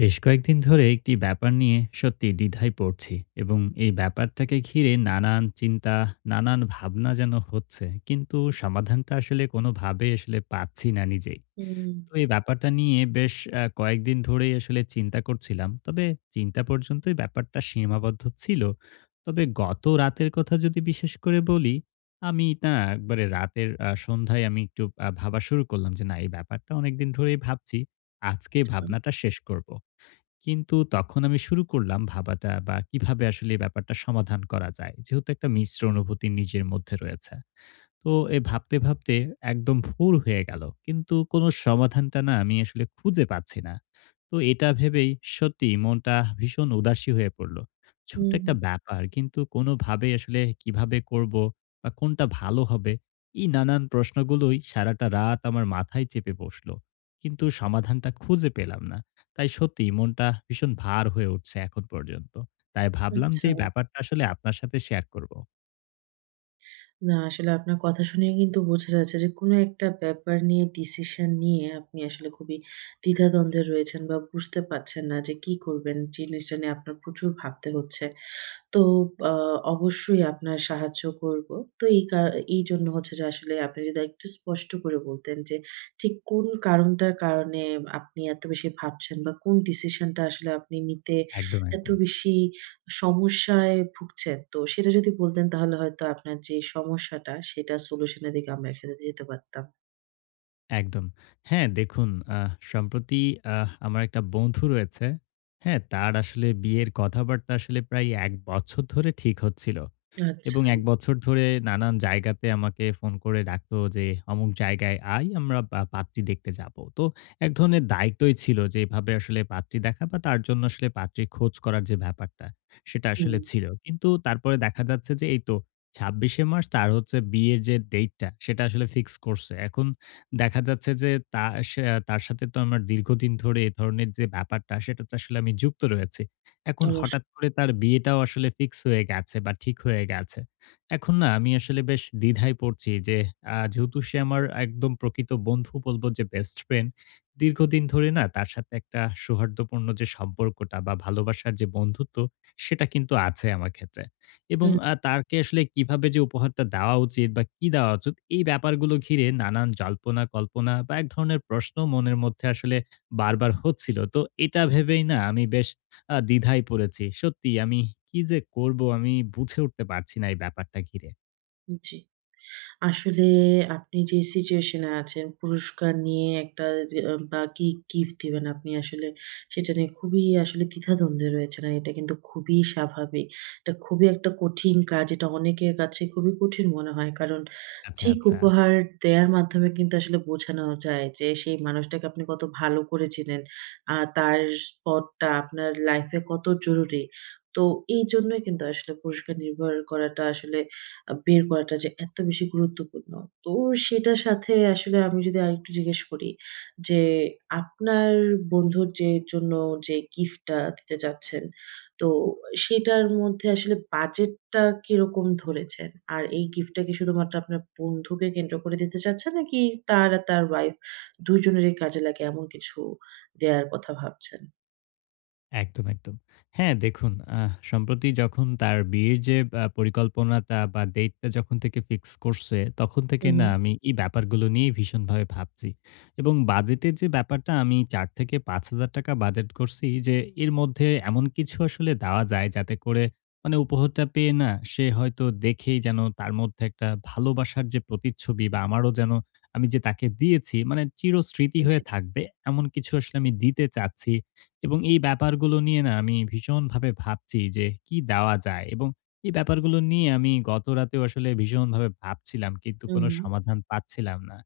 বেশ কয়েকদিন ধরে একটি ব্যাপার নিয়ে সত্যি দ্বিধায় পড়ছি এবং এই ব্যাপারটাকে ঘিরে নানান চিন্তা, নানান ভাবনা যেন হচ্ছে। কিন্তু সমাধানটা আসলে কোনোভাবে আসলে পাচ্ছি না নিজেই। হুম, তো এই ব্যাপারটা নিয়ে বেশ কয়েকদিন ধরেই আসলে চিন্তা করছিলাম। তবে চিন্তা পর্যন্তই ব্যাপারটা সীমাবদ্ধ ছিল। তবে গত রাতের কথা যদি বিশেষ করে বলি, আমি না একবারে রাতের সন্ধ্যায় আমি একটু ভাবা শুরু করলাম যে, না এই ব্যাপারটা অনেকদিন ধরেই ভাবছি। আজকে আচ্ছা। ভাবনাটা শেষ করব। কিন্তু তখন আমি শুরু করলাম ভাবাটা বা কিভাবে আসলে এই ব্যাপারটা সমাধান করা যায়। যেহেতু একটা মিশ্র অনুভূতি নিজের মধ্যে রয়েছে। তো এ ভাবতে, ভাবতে একদম ভোর হয়ে গেল। কিন্তু কোনো সমাধানটা না আমি আসলে খুঁজে পাচ্ছি না। তো এটা ভেবেই সত্যিই মনটা ভীষণ উদাসী হয়ে পড়ল। ছোট্ট হুম, একটা ব্যাপার কিন্তু কোনোভাবে আসলে কিভাবে করব বা কোনটা ভালো হবে? এই নানান প্রশ্নগুলোই সারাটা রাত আমার মাথায় চেপে বসলো। কিন্তু সমাধানটা খুঁজে পেলাম না। তাই সত্যিই মনটা ভীষণ ভার হয়ে উঠছে এখন পর্যন্ত। তাই ভাবলাম যে আচ্ছা। এই ব্যাপারটা আসলে আপনার সাথে শেয়ার করব। না আসলে আপনার কথা শুনেই কিন্তু বোঝা যাচ্ছে যে কোনো একটা ব্যাপার নিয়ে ডিসিশন নিয়ে আপনি আসলে খুবই দ্বিধাদ্বন্দ্বে রয়েছেন বা বুঝতে পারছেন না যে কি করবেন। জিনিসটা নিয়ে আপনার প্রচুর ভাবতে হচ্ছে। তো আ অবশ্যই আপনার সাহায্য করব। তো এই কা এইজন্য হচ্ছে যে আসলে আপনি যদি আরেকটু স্পষ্ট করে বলতেন যে ঠিক কোন কারণটার কারণে আপনি এত বেশি ভাবছেন বা কোন ডিসিশনটা আসলে আপনি নিতে একদম, এত একদম, বেশি সমস্যায় ভুগছেন। তো সেটা যদি বলতেন তাহলে হয়তো আপনার যে সমস্যাটা সেটা সলিউশন এর দিকে আমরা একসাথে যেতে পারতাম। একদম। হ্যাঁ, দেখুন সম্প্রতি আমার একটা বন্ধু রয়েছে। হ্যাঁ, তার আসলে বিয়ের কথাবার্তা আসলে প্রায় ১ বছর ধরে ঠিক হচ্ছিল। আচ্ছা। এবং ১ বছর ধরে নানান জায়গাতে আমাকে ফোন করে ডাকতো যে, "অমুক জায়গায় আয়, আমরা পাত্রী দেখতে যাবো।" তো এক ধরনের দায়িত্বই ছিল যে এভাবে আসলে পাত্রী দেখা বা তার জন্য আসলে পাত্রী খোঁজ করার যে ব্যাপারটা, সেটা হুম, আসলে ছিল। কিন্তু তারপরে দেখা যাচ্ছে যে এই তো ২৬শে মার্চ তার হচ্ছে বিয়ের যে ডেটটা, সেটা আসলে ফিক্স করছে। এখন দেখা যাচ্ছে যে তা সে তার সাথে তো আমার দীর্ঘদিন ধরে এ ধরনের যে ব্যাপারটা, সেটাতে আসলে আমি যুক্ত রয়েছি। এখন হঠাৎ অবশ্যই। করে তার বিয়েটাও আসলে ফিক্স হয়ে গেছে বা ঠিক হয়ে গেছে। এখন না আমি আসলে বেশ দ্বিধায় পড়ছি যে যেহেতু সে আমার একদম প্রকৃত বন্ধু বলব যে বেস্ট ফ্রেন্ড, দীর্ঘদিন ধরে না তার সাথে একটা সৌহার্দ্যপূর্ণ যে সম্পর্কটা বা ভালোবাসার যে বন্ধুত্ব সেটা কিন্তু আছে আমার ক্ষেত্রে। এবং হুম, তাকে আসলে কিভাবে যে উপহারটা দেওয়া উচিত বা কি দেওয়া উচিত এই ব্যাপারগুলো ঘিরে নানান জল্পনা কল্পনা বা এক ধরনের প্রশ্ন মনের মধ্যে আসলে বারবার হচ্ছিল। তো এটা ভেবেই না আমি বেশ দ্বিধায় পড়েছি। সত্যি আমি কি যে করব আমি বুঝে উঠতে পারছি না এই ব্যাপারটা ঘিরে। জি। আসলে আপনি যে সিচুয়েশন এ আছেন, পুরস্কার নিয়ে একটা যে বা কি গিফট দিবেন আপনি আসলে সেটা নিয়ে খুবই আসলে দ্বিধাদ্বন্দ্বে রয়েছেন। আর এটা কিন্তু খুবই স্বাভাবিক। এটা খুবই একটা কঠিন কাজ। এটা অনেকের কাছে খুবই কঠিন মনে হয়। কারণ আচ্ছা, ঠিক আচ্ছা। উপহার দেয়ার মাধ্যমে কিন্তু আসলে বোঝানো যায় যে সেই মানুষটাকে আপনি কত ভালো করে চিনেন। তার স্পটটা আপনার লাইফ এ কত জরুরি। তো এইজন্যই কিন্তু আসলে পুরস্কার নির্ভর করাটা আসলে বের করাটা যে এত বেশি গুরুত্বপূর্ণ। তো সেটার সাথে আসলে আমি যদি আরেকটু জিজ্ঞেস করি যে, আপনার বন্ধুর যে জন্য যে গিফটটা দিতে চাচ্ছেন, তো সেটার মধ্যে আসলে বাজেটটা কিরকম ধরেছেন? আর এই গিফটটা কি শুধুমাত্র আপনার বন্ধুকে কেন্দ্র করে দিতে চাচ্ছেন? নাকি তার আর তার ওয়াইফ ২ জনেরই কাজে লাগে এমন কিছু দেয়ার কথা ভাবছেন? একদম, একদম। হ্যাঁ, দেখুন সম্প্রতি যখন তার বিয়ের যে পরিকল্পনাটা বা ডেটটা যখন থেকে ফিক্স করছে, তখন হুম, থেকে না হুম। আমি এই ব্যাপারগুলো নিয়ে ভীষণভাবে ভাবছি। এবং বাজেটের যে ব্যাপারটা আমি ৳৪,০০০ থেকে ৳৫,০০০ বাজেট করছি যে এর মধ্যে এমন কিছু আসলে দেওয়া যায় যাতে করে মানে উপহারটা পেয়ে না সে হয়তো দেখেই যেন তার মধ্যে একটা ভালোবাসার যে প্রতিচ্ছবি বা আমারও যেন আমি যে তাকে দিয়েছি মানে চিরস্মৃতি জি। হয়ে থাকবে এমন কিছু আসলে আমি দিতে চাচ্ছি। এবং এই ব্যাপারগুলো নিয়ে না আমি ভীষণভাবে ভাবছি যে কি দেওয়া যায় এবং এই ব্যাপারগুলো নিয়ে আমি গত রাতেও আসলে ভীষণভাবে ভাবছিলাম কিন্তু হুম, কোনো হুম। সমাধান পাচ্ছিলাম না।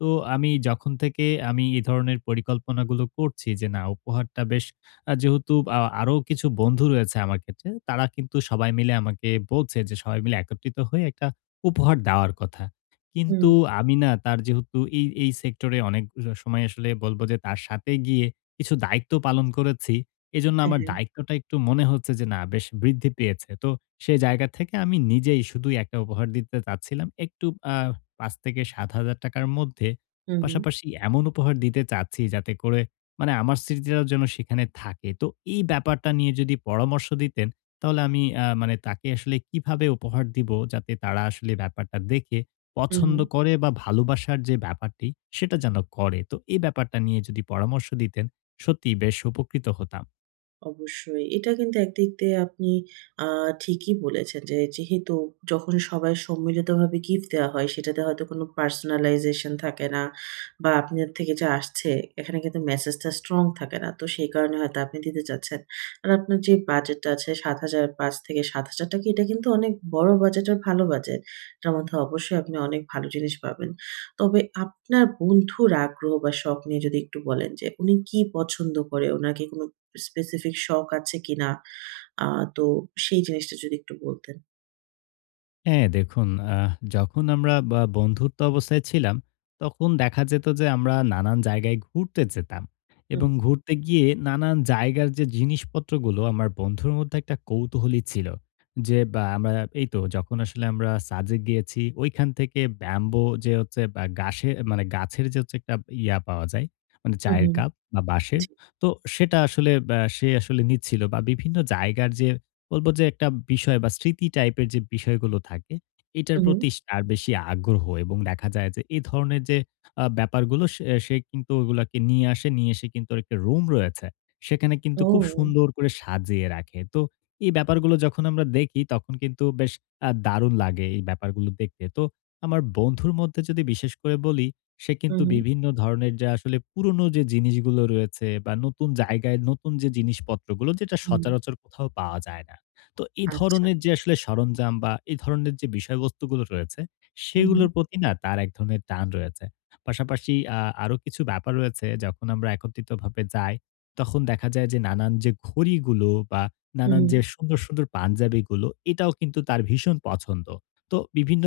তো আমি যখন থেকে আমি এই ধরনের পরিকল্পনাগুলো করছি যে না উপহারটা বেশ যেহেতু আরো কিছু বন্ধু রয়েছে আমার ক্ষেত্রে তারা কিন্তু সবাই মিলে আমাকে বলছে যে সবাই মিলে একত্রিত হয়ে একটা উপহার দেওয়ার কথা। হুম। কিন্তু আমি না তার যেহেতু এই সেক্টরে অনেক সময় আসলে বলব যে তার সাথে গিয়ে কিছু দায়িত্ব পালন করেছি। এজন্য হ্যাঁ, আমার হ্যাঁ। দায়িত্বটা একটু মনে হচ্ছে যে না বেশ বৃদ্ধি পেয়েছে। তো সেই জায়গা থেকে আমি নিজেই শুধুই একটা উপহার দিতে চাচ্ছিলাম। একটু আ ৳৫,০০০-৳৭,০০০ র মধ্যে। হুম, হুম। পাশাপাশি এমন উপহার দিতে চাচ্ছি যাতে করে মানে আমার স্মৃতিটাও যেন সেখানে থাকে। তো এই ব্যাপারটা নিয়ে যদি পরামর্শ দিতেন তাহলে আমি মানে তাকে আসলে কিভাবে উপহার দিব যাতে তারা আসলে ব্যাপারটা দেখে হুম, পছন্দ হুম। করে বা ভালোবাসার যে ব্যাপারটি সেটা যেন করে। তো এই ব্যাপারটা নিয়ে যদি পরামর্শ দিতেন সত্যিই বেশ উপকৃত হতাম। অবশ্যই। এটা কিন্তু একদিক দিয়ে আপনি আ ঠিকই বলেছেন যে, যেহেতু যখন সবাই সম্মিলিতভাবে গিফট দেওয়া হয়, সেটাতে হয়তো কোনো personalization থাকে না বা আপনার থেকে যা আসছে, এখানে কিন্তু মেসেজটা স্ট্রং থাকে না। তো সেই কারণে হয়তো আপনি দিতে চাচ্ছেন। আর আপনার যে বাজেটটা আছে ৳৭,০০০ ৳৫,০০০-৳৭,০০০ এটা কিন্তু অনেক বড় বাজেট আর ভালো বাজেট। এটার মধ্যে অবশ্যই আপনি অনেক ভালো জিনিস পাবেন। তবে আপনার বন্ধুর আগ্রহ বা শখ নিয়ে যদি একটু বলেন যে, উনি কি পছন্দ করে? উনার কি কোনো স্পেসিফিক শখ আছে কিনা? আ তো সেই জিনিসটা যদি একটু বলতেন। হ্যাঁ, দেখুন যখন আমরা বা বন্ধুত্ব অবস্থায় ছিলাম, তখন দেখা যেত যে আমরা নানান জায়গায় ঘুরতে যেতাম হুম, এবং ঘুরতে গিয়ে নানান জায়গার যে জিনিসপত্রগুলো আমার বন্ধুর মধ্যে একটা কৌতূহলী ছিল। যে বা আমরা এই তো যখন আসলে আমরা সাজেক গিয়েছি, ঐখান থেকে ব্যাম্বো যে হচ্ছে বা গাসে মানে গাছের যে হচ্ছে একটা ইয়া পাওয়া যায়, মানে উহু, চায়ের কাপ বা বাঁশের। জি। তো সেটা আসলে সে আসলে নিচ্ছিল বা বিভিন্ন জায়গার যে বলব যে একটা বিষয় বা স্মৃতি টাইপের যে বিষয়গুলো থাকে, এটার উহু, প্রতি তার বেশি আগ্রহ এবং দেখা যায় যে এ ধরনের যে ব্যাপারগুলো সে সে কিন্তু ওগুলাকে নিয়ে আসে, নিয়ে এসে কিন্তু ওর একটা রুম রয়েছে। সেখানে কিন্তু খুব ও! সুন্দর করে সাজিয়ে রাখে। তো এই ব্যাপারগুলো যখন আমরা দেখি তখন কিন্তু বেশ দারুণ লাগে এই ব্যাপারগুলো দেখতে। তো আমার বন্ধুর মধ্যে যদি বিশেষ করে বলি, সে কিন্তু উহু, বিভিন্ন ধরনের যে আসলে পুরনো যে জিনিসগুলো রয়েছে বা নতুন জায়গায় নতুন যে জিনিসপত্রগুলো যেটা হুম, সচরাচর কোথাও পাওয়া যায় না। তো এই আচ্ছা। ধরনের যে আসলে সরঞ্জাম বা এই ধরনের যে বিষয়বস্তুগুলো রয়েছে, উহু, সেগুলোর প্রতি না তার এক ধরনের টান রয়েছে। পাশাপাশি আরো কিছু ব্যাপার রয়েছে যখন আমরা একত্রিতভাবে যাই, তখন দেখা যায় যে নানান যে ঘড়িগুলো বা নানান যে উহু, সুন্দর, সুন্দর পাঞ্জাবিগুলো এটাও কিন্তু তার ভীষণ পছন্দ। তো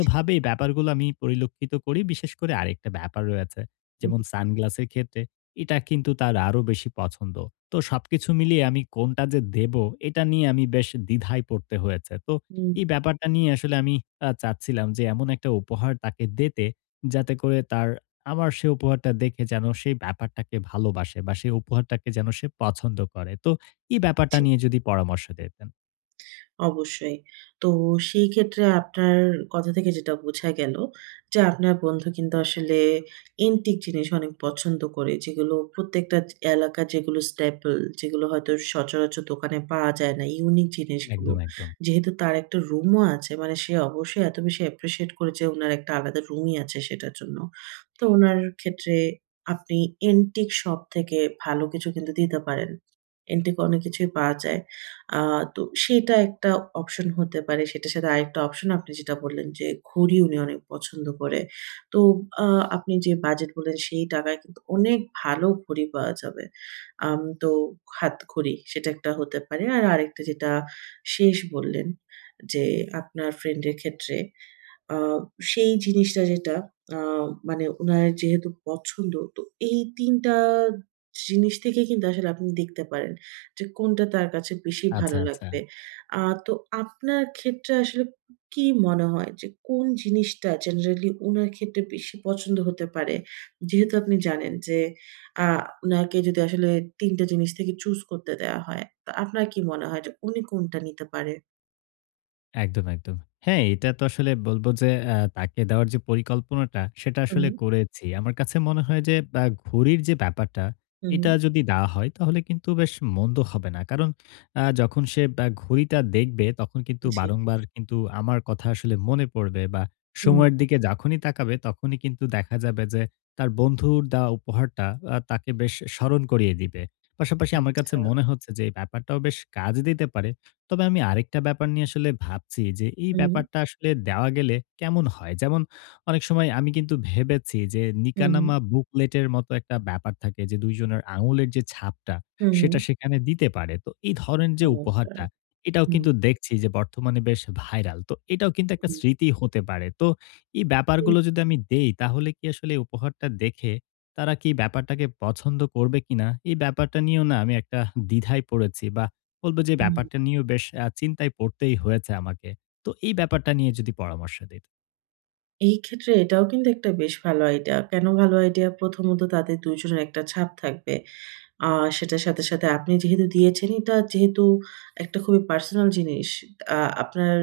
জি। এই ব্যাপারগুলো আমি পরিলক্ষিত করি। বিশেষ করে আরেকটা ব্যাপার রয়েছে। হুম, যেমন সানগ্লাসের ক্ষেত্রে এটা কিন্তু তার আরো বেশি পছন্দ। তো সবকিছু মিলিয়ে আমি কোনটা যে দেবো, এটা নিয়ে আমি বেশ দ্বিধায় পড়তে হয়েছে। তো হুম। এই ব্যাপারটা নিয়ে আসলে আমি চাচ্ছিলাম যে এমন একটা উপহার তাকে দিতে, যাতে করে তার আমার সে উপহারটা দেখে যেন সেই ব্যাপারটাকে ভালোবাসে বা সেই উপহারটাকে যেন সে পছন্দ করে। তো এই ব্যাপারটা নিয়ে যদি পরামর্শ দিতেন। অবশ্যই। তো সেই ক্ষেত্রে আপনার কথা থেকে যেটা বোঝা গেল যে, আপনার বন্ধু কিন্তু আসলে এন্টিক জিনিস অনেক পছন্দ করে। যেগুলো প্রত্যেকটা এলাকার যেগুলো staple যেগুলো হয়তো সচরাচর দোকানে পাওয়া যায় না, ইউনিক জিনিসগুলো। একদম, একদম। যেহেতু তার একটা রুমও আছে মানে সে অবশ্যই এত বেশি appreciate করে যে, উনার একটা আলাদা রুমই আছে সেটার জন্য। তো উনার ক্ষেত্রে আপনি এন্টিক শপ থেকে ভালো কিছু কিন্তু দিতে পারেন। এন্টিক অনেক কিছুই পাওয়া যায়। আ তো সেটা একটা অপশন হতে পারে। সেটার সাথে আরেকটা অপশন আপনি যেটা বললেন যে, ঘড়ি উনি অনেক পছন্দ করে। তো আ আপনি যে বাজেট বললেন সেই টাকায় কিন্তু অনেক ভালো ঘড়ি পাওয়া যাবে। তো হাতঘড়ি সেটা একটা হতে পারে। আর আরেকটা যেটা শেষ বললেন যে, আপনার ফ্রেন্ডের ক্ষেত্রে আ সেই জিনিসটা যেটা আ মানে উনার যেহেতু পছন্দ, তো এই ৩ টা জিনিস থেকে কিন্তু আসলে আপনি দেখতে পারেন যে কোনটা তার কাছে বেশি আচ্ছা, ভালো আচ্ছা। লাগবে। তো আপনার ক্ষেত্রে আসলে কি মনে হয় যে কোন জিনিসটা জেনারেলি উনার ক্ষেত্রে বেশি পছন্দ হতে পারে? যেহেতু আপনি জানেন যে আ উনাকে যদি আসলে ৩ টা জিনিস থেকে চুজ করতে দেয়া হয়, তো আপনার কি মনে হয় যে উনি কোনটা নিতে পারে? একদম, একদম। হ্যাঁ, এটা তো আসলে বলব যে তাকে দেওয়ার যে পরিকল্পনাটা সেটা হুম, আসলে করেছি। আমার কাছে মনে হয় যে ঘুড়ির যে ব্যাপারটা, হুম, এটা যদি দেওয়া হয় তাহলে কিন্তু বেশ মন্দ হবে না। কারণ যখন সে ঘুড়িটা দেখবে তখন কিন্তু জি। বারংবার কিন্তু আমার কথা আসলে মনে পড়বে বা হুম, সময়ের দিকে যখনই তাকাবে তখনই কিন্তু দেখা যাবে যে তার বন্ধুর দেওয়া উপহারটা তাকে বেশ স্মরণ করিয়ে দিবে। পাশাপাশি আমার কাছে আচ্ছা। মনে হচ্ছে যে এই ব্যাপারটাও বেশ কাজে দিতে পারে। তবে আমি আরেকটা ব্যাপার নিয়ে আসলে ভাবছি যে, এই হুম, ব্যাপারটা আসলে দেওয়া গেলে কেমন হয়? যেমন অনেক সময় আমি কিন্তু ভেবেছি যে, হুম, নিকানামা বুকলেটের মতো একটা ব্যাপার থাকে যে, ২ জনের আঙুলের যে ছাপটা, হুম, হুম। সেটা সেখানে দিতে পারে। তো এই ধরনের যে চমৎকার। উপহারটা, এটাও হুম, কিন্তু দেখছি যে বর্তমানে বেশ ভাইরাল। তো এটাও কিন্তু একটা হুম। স্মৃতি হতে পারে। তো এই এ ব্যাপারগুলো যদি আমি দেই, তাহলে কি আসলে এই উপহারটা দেখে তারা কি ব্যাপারটাকে পছন্দ করবে কিনা? এই ব্যাপারটা নিয়েও না আমি একটা দ্বিধায় পড়েছি বা বলবো যে হুম, ব্যাপারটা নিয়েও বেশ চিন্তায় পড়তেই হয়েছে আমাকে। তো এই ব্যাপারটা নিয়ে যদি পরামর্শ দিতেন। এই ক্ষেত্রে এটাও কিন্তু একটা বেশ ভালো আইডিয়া। কেন ভালো আইডিয়া? প্রথমত তাদের ২ জনের একটা ছাপ থাকবে। আ সেটার সাথে, সাথে আপনি যেহেতু দিয়েছেন এটা যেহেতু একটা খুবই পার্সোনাল জিনিস। আ আপনার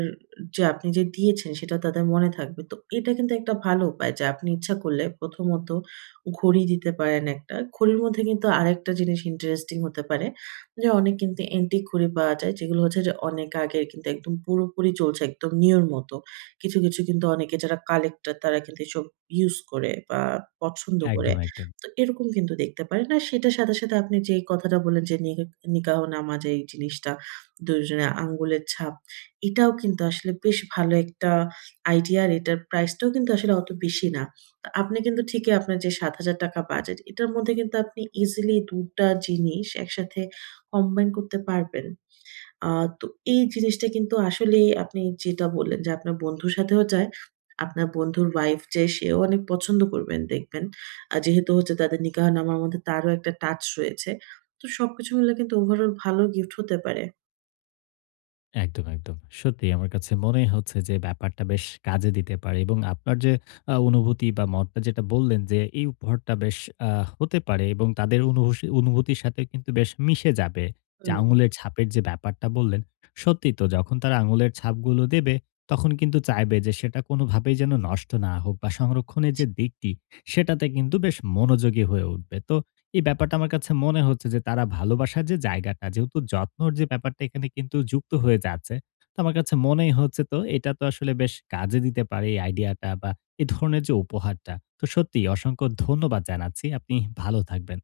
যে আপনি যে দিয়েছেন সেটা তাদের মনে থাকবে। তো এটা কিন্তু একটা ভালো উপায় যে আপনি ইচ্ছা করলে প্রথমত ঘড়ি দিতে পারেন একটা। ঘড়ির মধ্যে কিন্তু আরেকটা জিনিস ইন্টারেস্টিং হতে পারে যে অনেক কিন্তু অ্যান্টিক ঘড়ি পাওয়া যায় যেগুলো হচ্ছে যে অনেক আগের কিন্তু একদম পুরোপুরি চলছে একদম নিউর মতো। কিছু কিন্তু অনেকে যারা কালেক্টর তারা কিন্তু এসব ইউস করে বা পছন্দ করে। একদম, একদম। তো এরকম কিন্তু দেখতে পারেন। আর সেটার সাথে, সাথে আপনি যে কথাটা বললেন যে, নিকাহ নামা যে এই জিনিসটা, ২ জনের আঙ্গুলের ছাপ, এটাও কিন্তু আসলে বেশ ভালো একটা আইডিয়া আর এটার প্রাইসটাও কিন্তু আসলে অত বেশি না। তো আপনি কিন্তু ঠিকই আপনার যে ৳৭,০০০ বাজেট, এটার মধ্যে কিন্তু আপনি ইজিলি ২ টা জিনিস একসাথে কম্বাইন করতে পারবেন। আ তো এই জিনিসটা কিন্তু আসলেই আপনি যেটা বললেন যে, আপনার বন্ধুর সাথেও যায়। আপনার বন্ধুর ওয়াইফ যে সেও অনেক পছন্দ করবেন দেখবেন। যেহেতু হচ্ছে তাদের নিকাহনামার মধ্যে তারও একটা টাচ রয়েছে। তো সবকিছু মিলে কিন্তু ওভারঅল ভালো গিফট হতে পারে। একদম, একদম। সত্যি আমার কাছে মনেই হচ্ছে যে ব্যাপারটা বেশ কাজে দিতে পারে এবং আপনার যে অনুভূতি বা মতটা যেটা বললেন যে এই উপহারটা বেশ আ হতে পারে এবং তাদের অনুভূতির সাথে কিন্তু বেশ মিশে যাবে। যে হুম। আঙুলের ছাপের যে ব্যাপারটা বললেন, সত্যিই তো যখন তারা আঙুলের ছাপগুলো দেবে তখন কিন্তু চাইবে যে সেটা কোনোভাবেই যেন নষ্ট না হোক বা সংরক্ষণের যে দিকটি সেটাতে কিন্তু বেশ মনোযোগী হয়ে উঠবে। তো এই ব্যাপারটা আমার কাছে মনে হচ্ছে যে তারা ভালোবাসার যে জায়গাটা, যেহেতু যত্নর যে ব্যাপারটা এখানে কিন্তু যুক্ত হয়ে যাচ্ছে। তো আমার কাছে মনেই হচ্ছে তো এটা তো আসলে বেশ কাজে দিতে পারে এই আইডিয়াটা বা এ ধরনের যে উপহারটা। তো সত্যিই অসংখ্য ধন্যবাদ জানাচ্ছি। আপনি ভালো থাকবেন।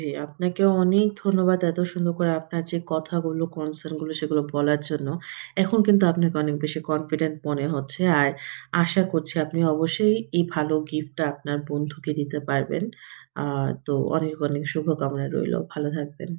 জি, আপনাকেও অনেক ধন্যবাদ এত সুন্দর করে আপনার যে কথাগুলো, কনসার্ন গুলো সেগুলো বলার জন্য। এখন কিন্তু আপনাকে অনেক বেশি কনফিডেন্ট মনে হচ্ছে। আর আশা করছি আপনি অবশ্যই এই ভালো গিফটটা আপনার বন্ধুকে দিতে পারবেন। আ তো অনেক, অনেক শুভকামনা রইলো। ভালো থাকবেন।